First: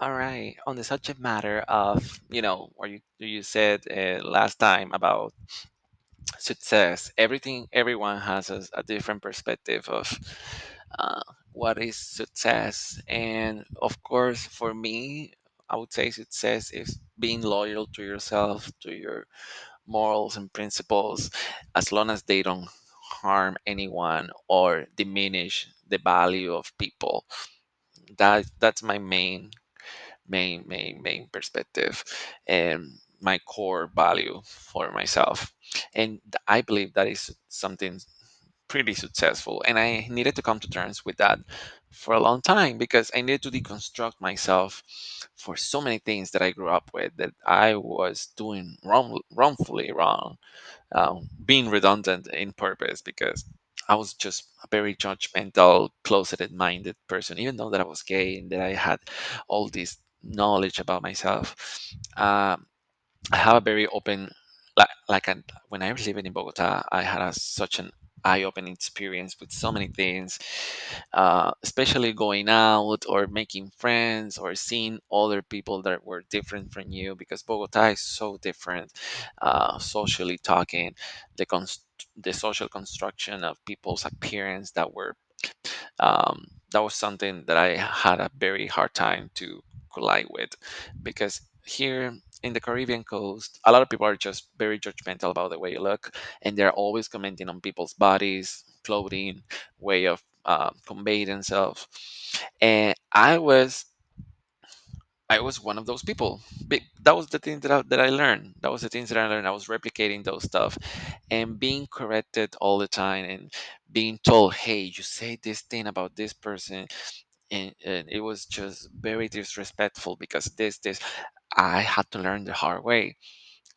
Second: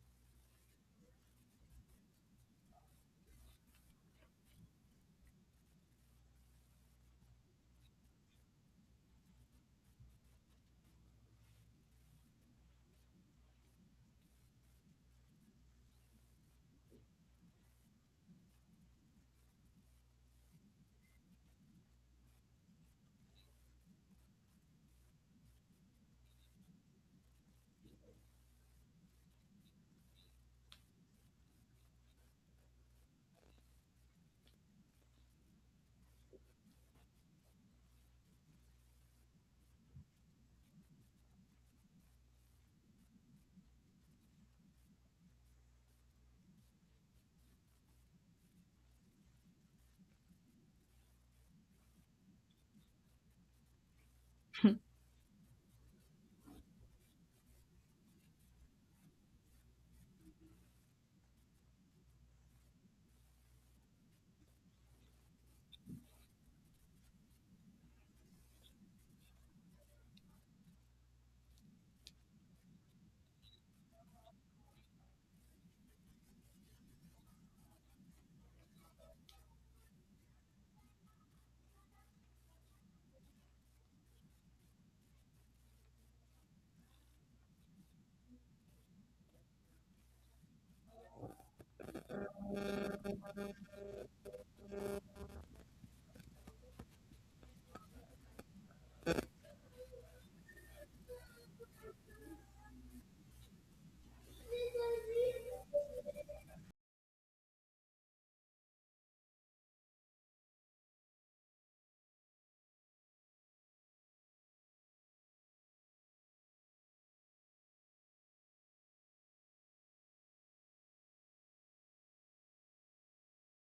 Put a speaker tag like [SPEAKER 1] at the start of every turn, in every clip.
[SPEAKER 1] All right. On the subject matter of, what you said last time about success, everyone has a different perspective of uh, what is success. And of course, for me, I would say success is being loyal to yourself, to your morals and principles, as long as they don't harm anyone or diminish the value of people. That's my main perspective and my core value for myself, and I believe that is something pretty successful, and I needed to come to terms with that for a long time because I needed to deconstruct myself for so many things that I grew up with, that I was doing wrongfully wrong, being redundant in purpose, because I was just a very judgmental, closeted-minded person, even though that I was gay and that I had all this knowledge about myself. Um, I have a very open, when I was living in Bogota, I had such an eye-opening experience with so many things, especially going out or making friends or seeing other people that were different from you, because Bogota is so different, socially talking, the cons- the social construction of people's appearance that was something that I had a very hard time to collide with, because here in the Caribbean coast, a lot of people are just very judgmental about the way you look, and they're always commenting on people's bodies, clothing, way of conveying themselves. And I was one of those people. That was the thing that I learned. That was the things that I learned. I was replicating those stuff and being corrected all the time and being told, "Hey, you say this thing about this person." And it was just very disrespectful because this, this. I had to learn the hard way,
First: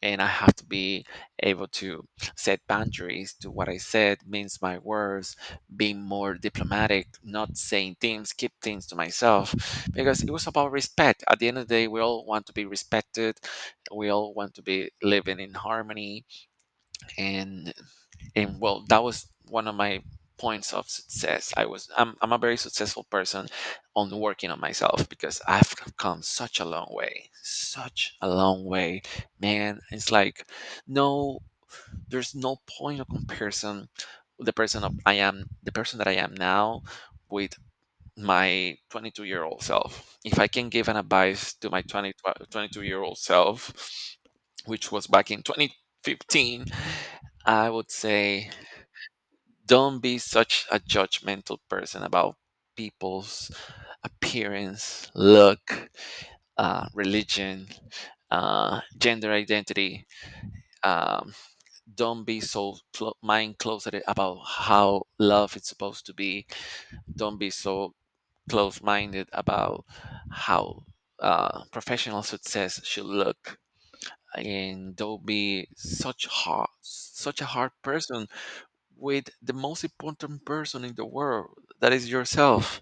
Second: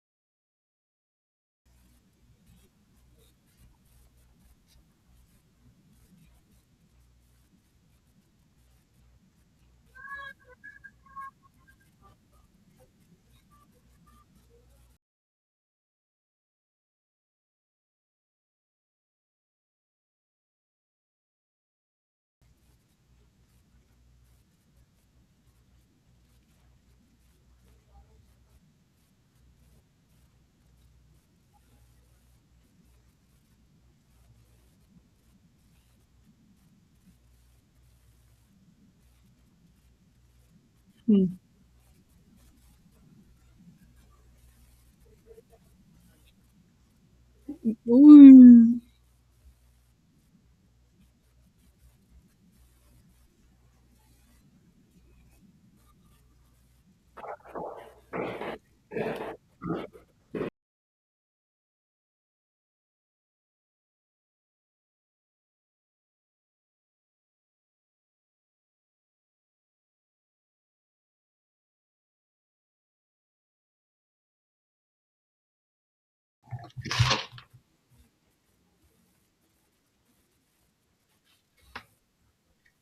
[SPEAKER 1] and I have to be able to set boundaries to what I said, means my words, being more diplomatic, not saying things, keep things to myself, because it was about respect. At the end of the day, we all want to be respected, we all want to be living in harmony, and and well, that was one of my points of success. I'm a very successful person on working on myself because I've come such a long way, such a long way, man. It's like, no, there's no point of comparison. The person of I am the person that I am now, with my 22-year-old self. If I can give an
[SPEAKER 2] Mm.
[SPEAKER 1] advice to my 22-year-old self, which was back in 2015, I would say,
[SPEAKER 2] Ooh.
[SPEAKER 1] don't be such a judgmental person about people's appearance, look, religion, gender identity. Um, don't be so mind closeted about how love is supposed to be. Don't be so close minded about how professional success should look. And don't be such a hard person with the most important person in the world, that is yourself.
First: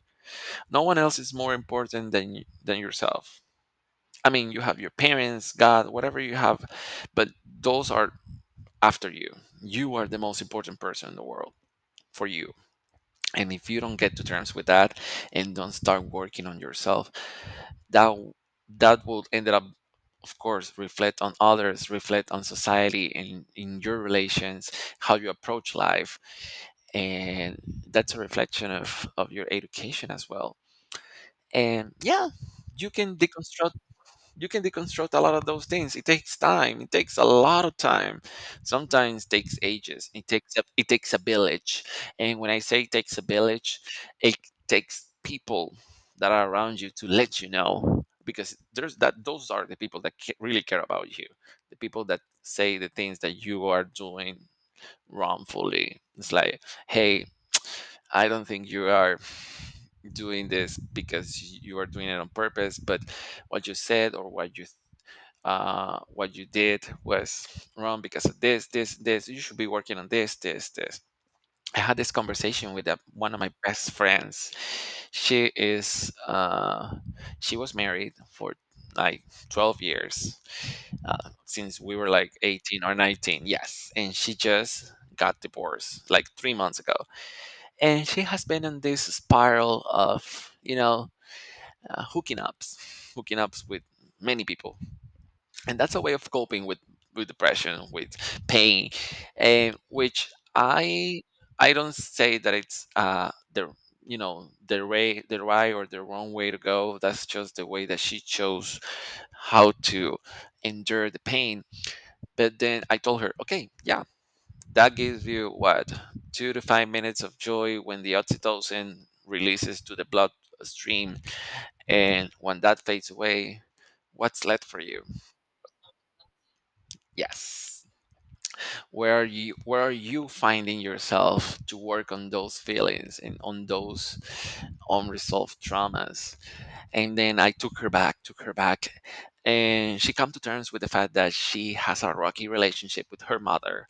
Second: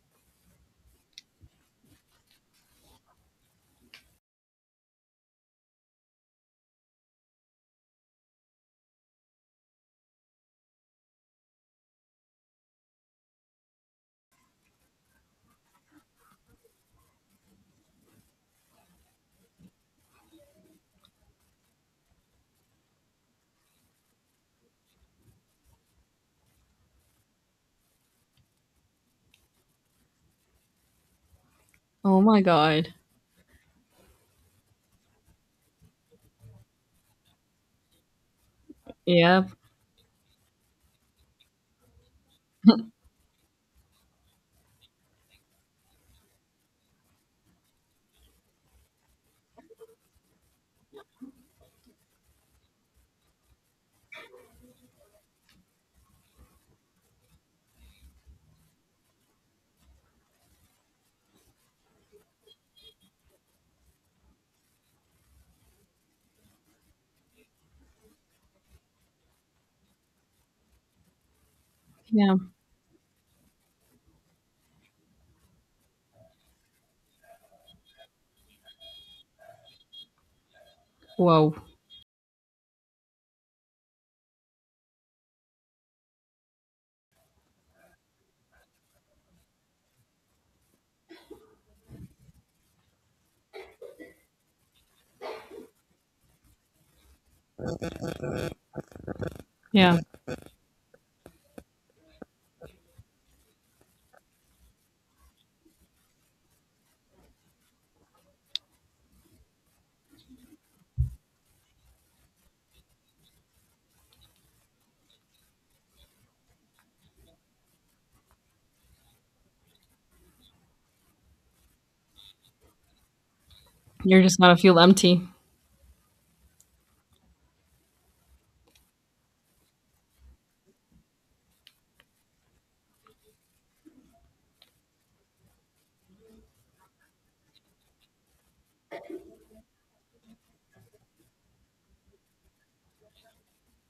[SPEAKER 1] No one else is more important than than yourself. I mean, you have your parents, God, whatever you have, but those are after you. You are the most important person in the world for you. And if you don't get to terms with that and don't start working on yourself, that w- that will end up, of course, reflect on others, reflect on society, and in your relations, how you approach life, and that's a reflection of your education as well. And
[SPEAKER 2] Oh
[SPEAKER 1] yeah,
[SPEAKER 2] my
[SPEAKER 1] you
[SPEAKER 2] god.
[SPEAKER 1] can deconstruct you can deconstruct a lot of those things. It takes time, it takes a lot of time, sometimes
[SPEAKER 2] Yeah.
[SPEAKER 1] takes ages, it takes a village. And when I say it takes a village, it takes people that are around you to let you know, because there's that those are the people that really care about you, the people that say the things that you are doing wrongfully. It's like, "Hey, I don't think you are doing this because you are doing it on purpose, but what you said or what you did was wrong because of this, this, this. You should be working on this, this, this." I had this
[SPEAKER 2] Yeah.
[SPEAKER 1] conversation with one of my best friends. She is, she was married for like 12 years,
[SPEAKER 2] Whoa.
[SPEAKER 1] since we were like 18 or 19. Yes. And she just got divorced like 3 months ago. And she has been in this spiral of, hooking ups with many people, and that's a way of coping with depression, with pain. And
[SPEAKER 2] Yeah.
[SPEAKER 1] which I don't say that it's the right or the wrong way to go. That's just the way that she chose how to endure the pain. But then I told her, "Okay, yeah, that gives you, what, 2 to 5 minutes of joy when the oxytocin releases to the blood stream, and when that fades away,
[SPEAKER 2] You're just
[SPEAKER 1] what's
[SPEAKER 2] gonna
[SPEAKER 1] left
[SPEAKER 2] feel
[SPEAKER 1] for you?"
[SPEAKER 2] empty.
[SPEAKER 1] Yes. Where are you finding yourself to work on those feelings and on those unresolved traumas? And then I took her back, took her back, and she come to terms with the fact that she has a rocky relationship with her mother.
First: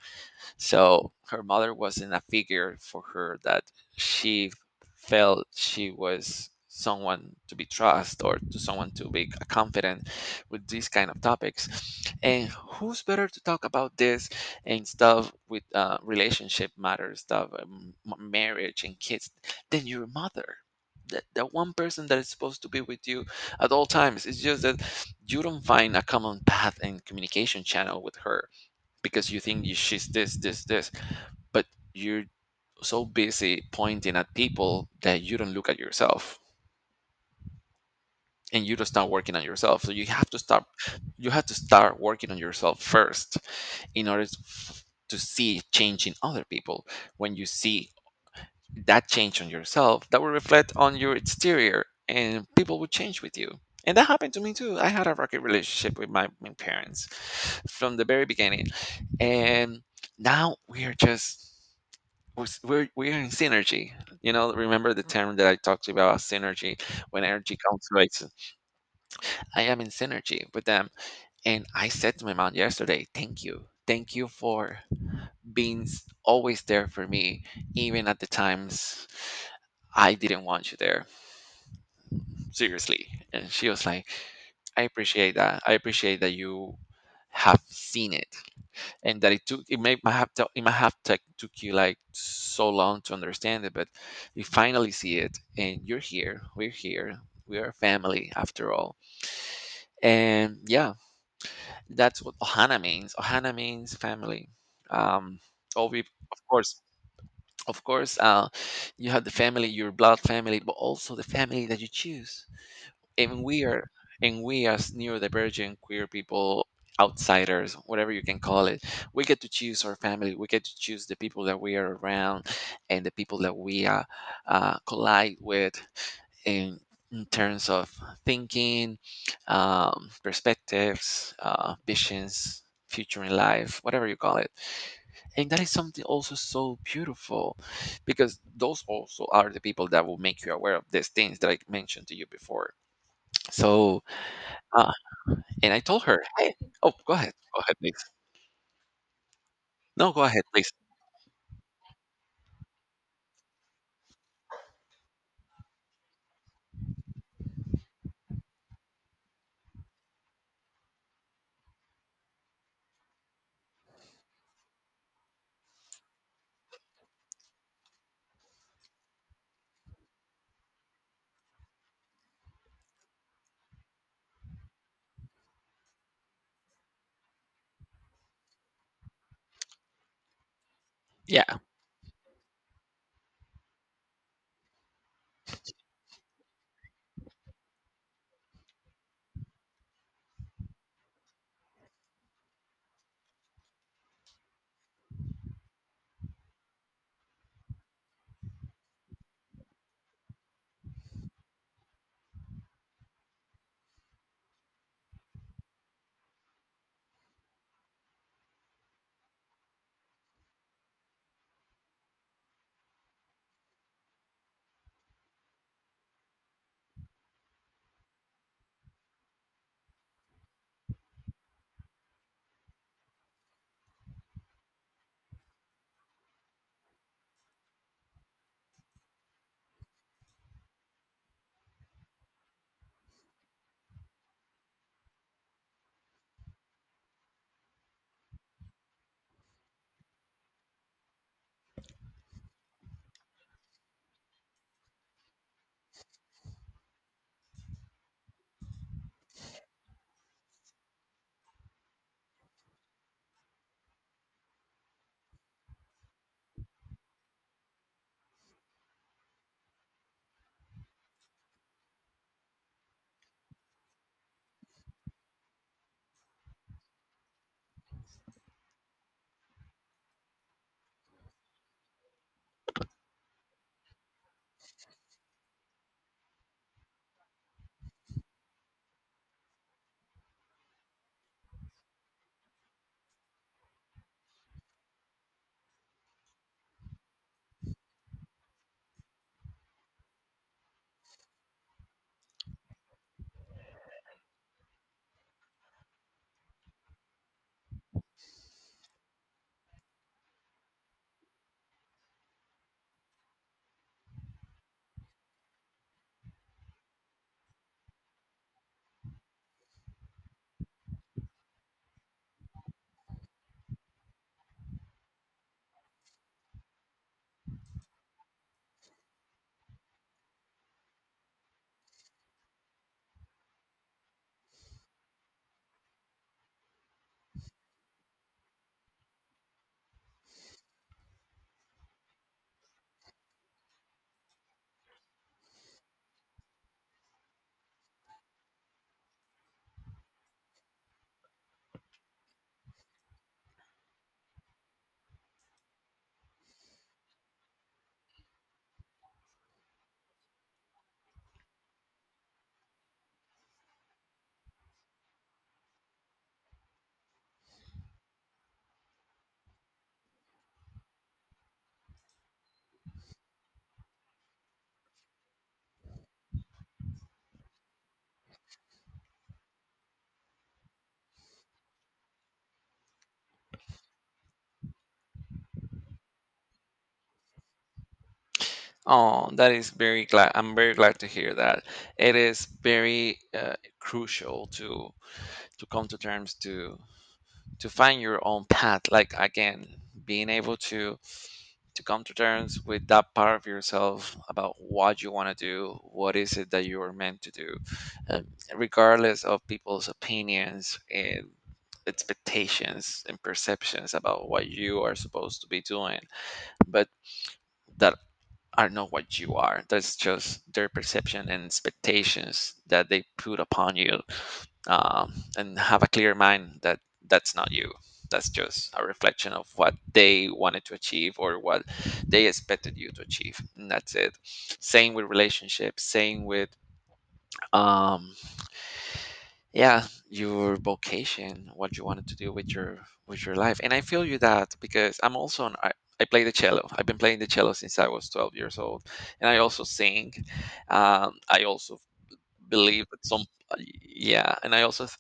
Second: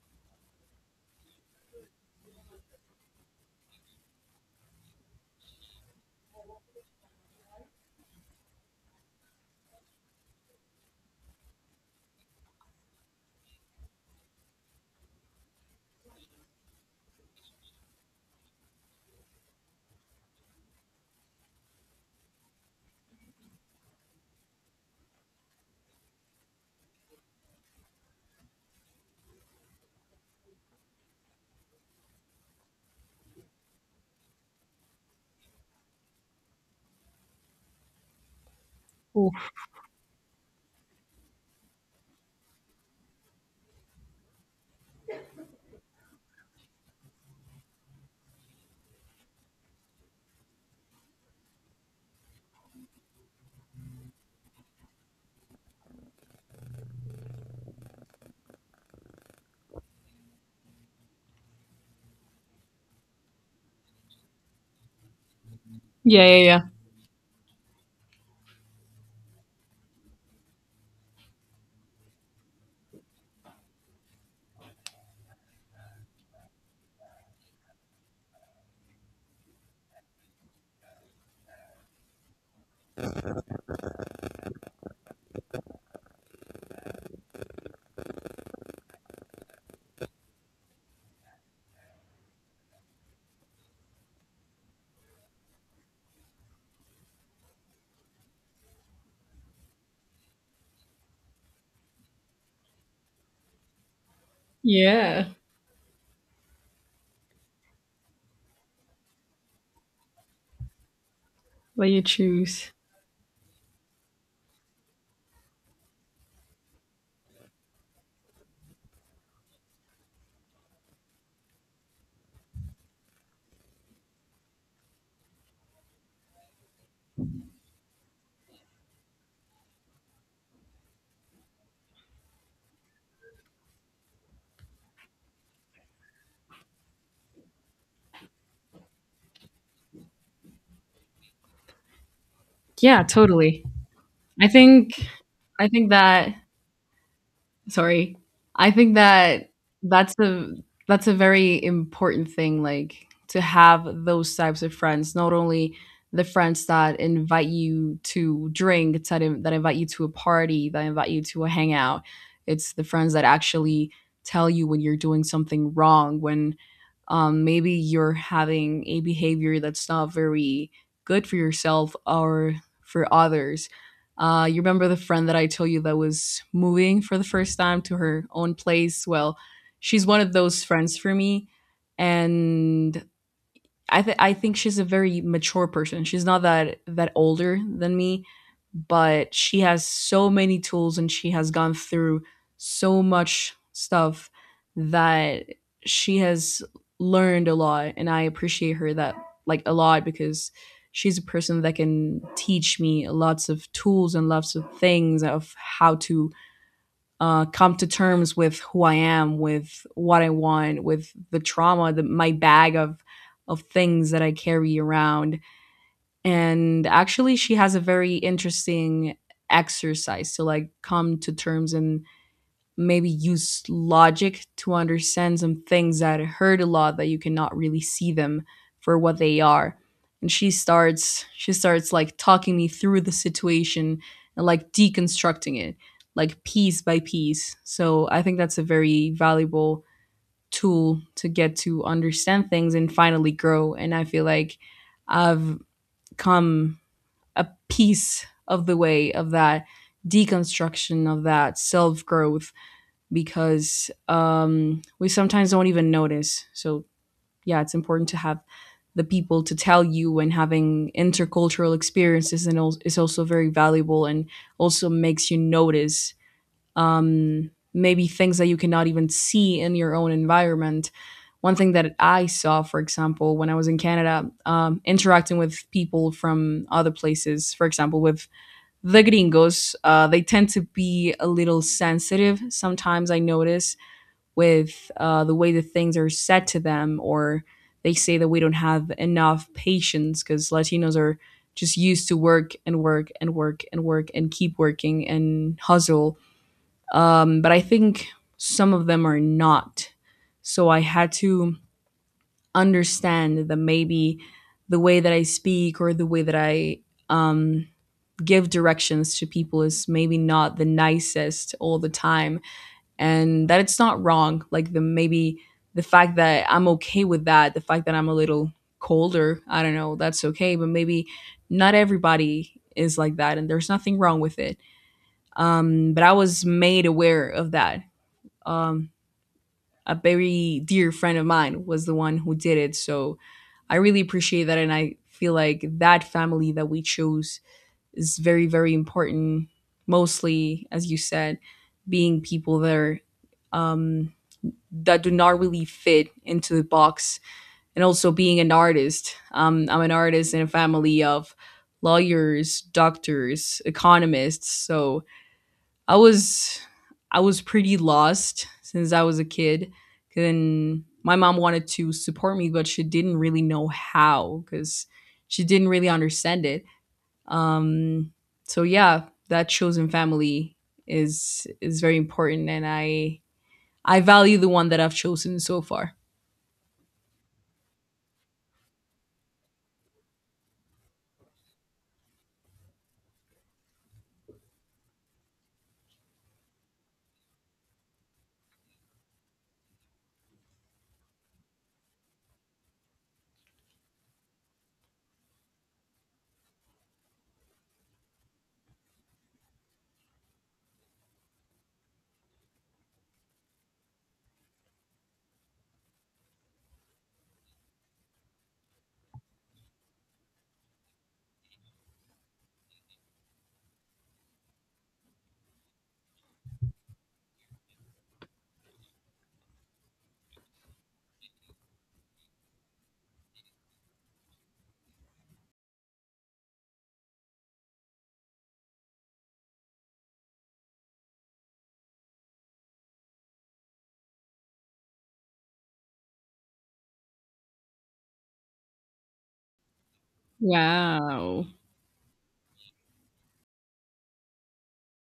[SPEAKER 1] So her mother wasn't a figure for her that she felt she was someone to be trust or to someone to be confident with these kind of topics. And who's better to talk about this and stuff, with relationship matters stuff, marriage and kids, than your mother? That one person that is supposed to be with you at all times. It's just that you don't find a common path and communication channel with her, because you think she's this, this, this, but you're so busy pointing at people that you don't look at yourself, and you don't start working on
[SPEAKER 2] Oof.
[SPEAKER 1] yourself. So you have to start working on yourself first in order to see change in other people. When you see that change on yourself, that will reflect on your exterior, and people will change with you. And that happened to me too. I had a rocky relationship with my parents from the very beginning. And now we are just we're in synergy. You know, remember the term that I talked to you about,
[SPEAKER 2] Yeah, yeah, yeah.
[SPEAKER 1] synergy, when energy conflicts. I am in synergy with them, and I said to my mom yesterday, thank you for being always there for me, even at the times I didn't want you there. Seriously." And she was like, "I appreciate that. I appreciate that you have seen it, and that it took it may might have to, it might have tech took you like so long to understand it, but you finally see it, and you're here. We're here. We are family after all. And yeah, that's what Ohana means. Ohana means family."
[SPEAKER 2] Yeah.
[SPEAKER 1] Um, oh, we of course, you have the family, your blood family, but also the family that
[SPEAKER 2] What
[SPEAKER 1] you
[SPEAKER 2] you
[SPEAKER 1] choose.
[SPEAKER 2] choose.
[SPEAKER 1] And we are and we as neurodivergent queer people, outsiders, whatever you can call it, we get to choose our family. We get to choose the people that we are around, and the people that we collide with in, in terms of thinking, perspectives, visions, future in life, whatever you call it. And that is something also so beautiful, because those also are the people that will make you aware of these things that I mentioned to you before.
[SPEAKER 2] Yeah, totally.
[SPEAKER 1] So,
[SPEAKER 2] I think
[SPEAKER 1] uh,
[SPEAKER 2] I
[SPEAKER 1] and I
[SPEAKER 2] think
[SPEAKER 1] told her,
[SPEAKER 2] that
[SPEAKER 1] "Hey, oh, go ahead, please.
[SPEAKER 2] Sorry. I think that
[SPEAKER 1] No,
[SPEAKER 2] that's
[SPEAKER 1] go ahead,
[SPEAKER 2] a
[SPEAKER 1] please."
[SPEAKER 2] that's a very important thing, like to have those types of friends. Not only the friends that invite you to drink, that invite you to a party, that invite you to a hangout. It's the friends that actually tell you when you're doing something wrong, when maybe you're having a behavior that's not very good for yourself or for others. You remember the friend that I told you that was moving for the first time to her own place? Well, she's one of those friends for me.
[SPEAKER 1] Yeah.
[SPEAKER 2] And I think she's a very mature person. She's not that older than me, but she has so many tools and she has gone through so much stuff that she has learned a lot, and I appreciate her that like a lot because she's a person that can teach me lots of tools and lots of things of how to come to terms with who I am, with what I want, with the trauma, my bag of things that I carry around. And actually, she has a very interesting exercise to like come to terms and maybe use logic to understand some things that hurt a lot that you cannot really see them for what they are. And she starts like talking me through the situation and like deconstructing it like piece by piece. So I think that's a very valuable tool to get to understand things and finally grow. And I feel like I've come a piece of the way of that deconstruction, of that self growth, because we sometimes don't even notice. So, yeah, it's important to have the people to tell you, and having intercultural experiences and is also very valuable and also makes you notice maybe things that you cannot even see in your own environment. One thing that I saw, for example, when I was in Canada, interacting with people from other places, for example, with the gringos, they tend to be a little sensitive sometimes, I notice, with the way that things are said to them. Or they say that we don't have enough patience because Latinos are just used to work and work and work and work and keep working and hustle. But I think some of them are not. So I had to understand that maybe the way that I speak or the way that I um, give directions to people is maybe not the nicest all the time, and that it's not wrong. Like, the maybe the fact that I'm okay with that, the fact that I'm a little colder, I don't know, that's okay. But maybe not everybody is like that, and there's nothing wrong with it. But I was made aware of that. Um, a very dear friend of mine was the one who did it, so I really appreciate that, and I feel like that family that we chose is very very important. Mostly, as you said, being people that are um, that do not really fit into the box. And also being an artist, I'm an artist in a family of lawyers, doctors, economists. So I was I was pretty lost since I was a kid. And my mom wanted to support me, but she didn't really know how because she didn't really understand it. Um, so yeah, that chosen family is very important, and I value the one that I've chosen so far.
[SPEAKER 1] Oh, that is very glad. I'm very glad to hear that. It is very crucial to come to terms, to find your own path. Like again, being able to come to terms with that part of yourself, about what you want to do, what is it that you are meant to do, um, regardless of people's opinions and expectations and perceptions about what you are supposed to be doing, but that are not what you are. That's just their perception and expectations that they put upon you, and have a clear mind that that's not you, that's just a reflection of what they wanted to achieve or what they expected you to achieve, and that's it. Same with relationships, same with, um yeah, your vocation, what you wanted to do with your life. And I feel you that, because I play the cello. I've been playing the cello since I was 12 years old, and I also sing. I
[SPEAKER 2] Wow.
[SPEAKER 1] also believe at some uh, yeah, and I also th-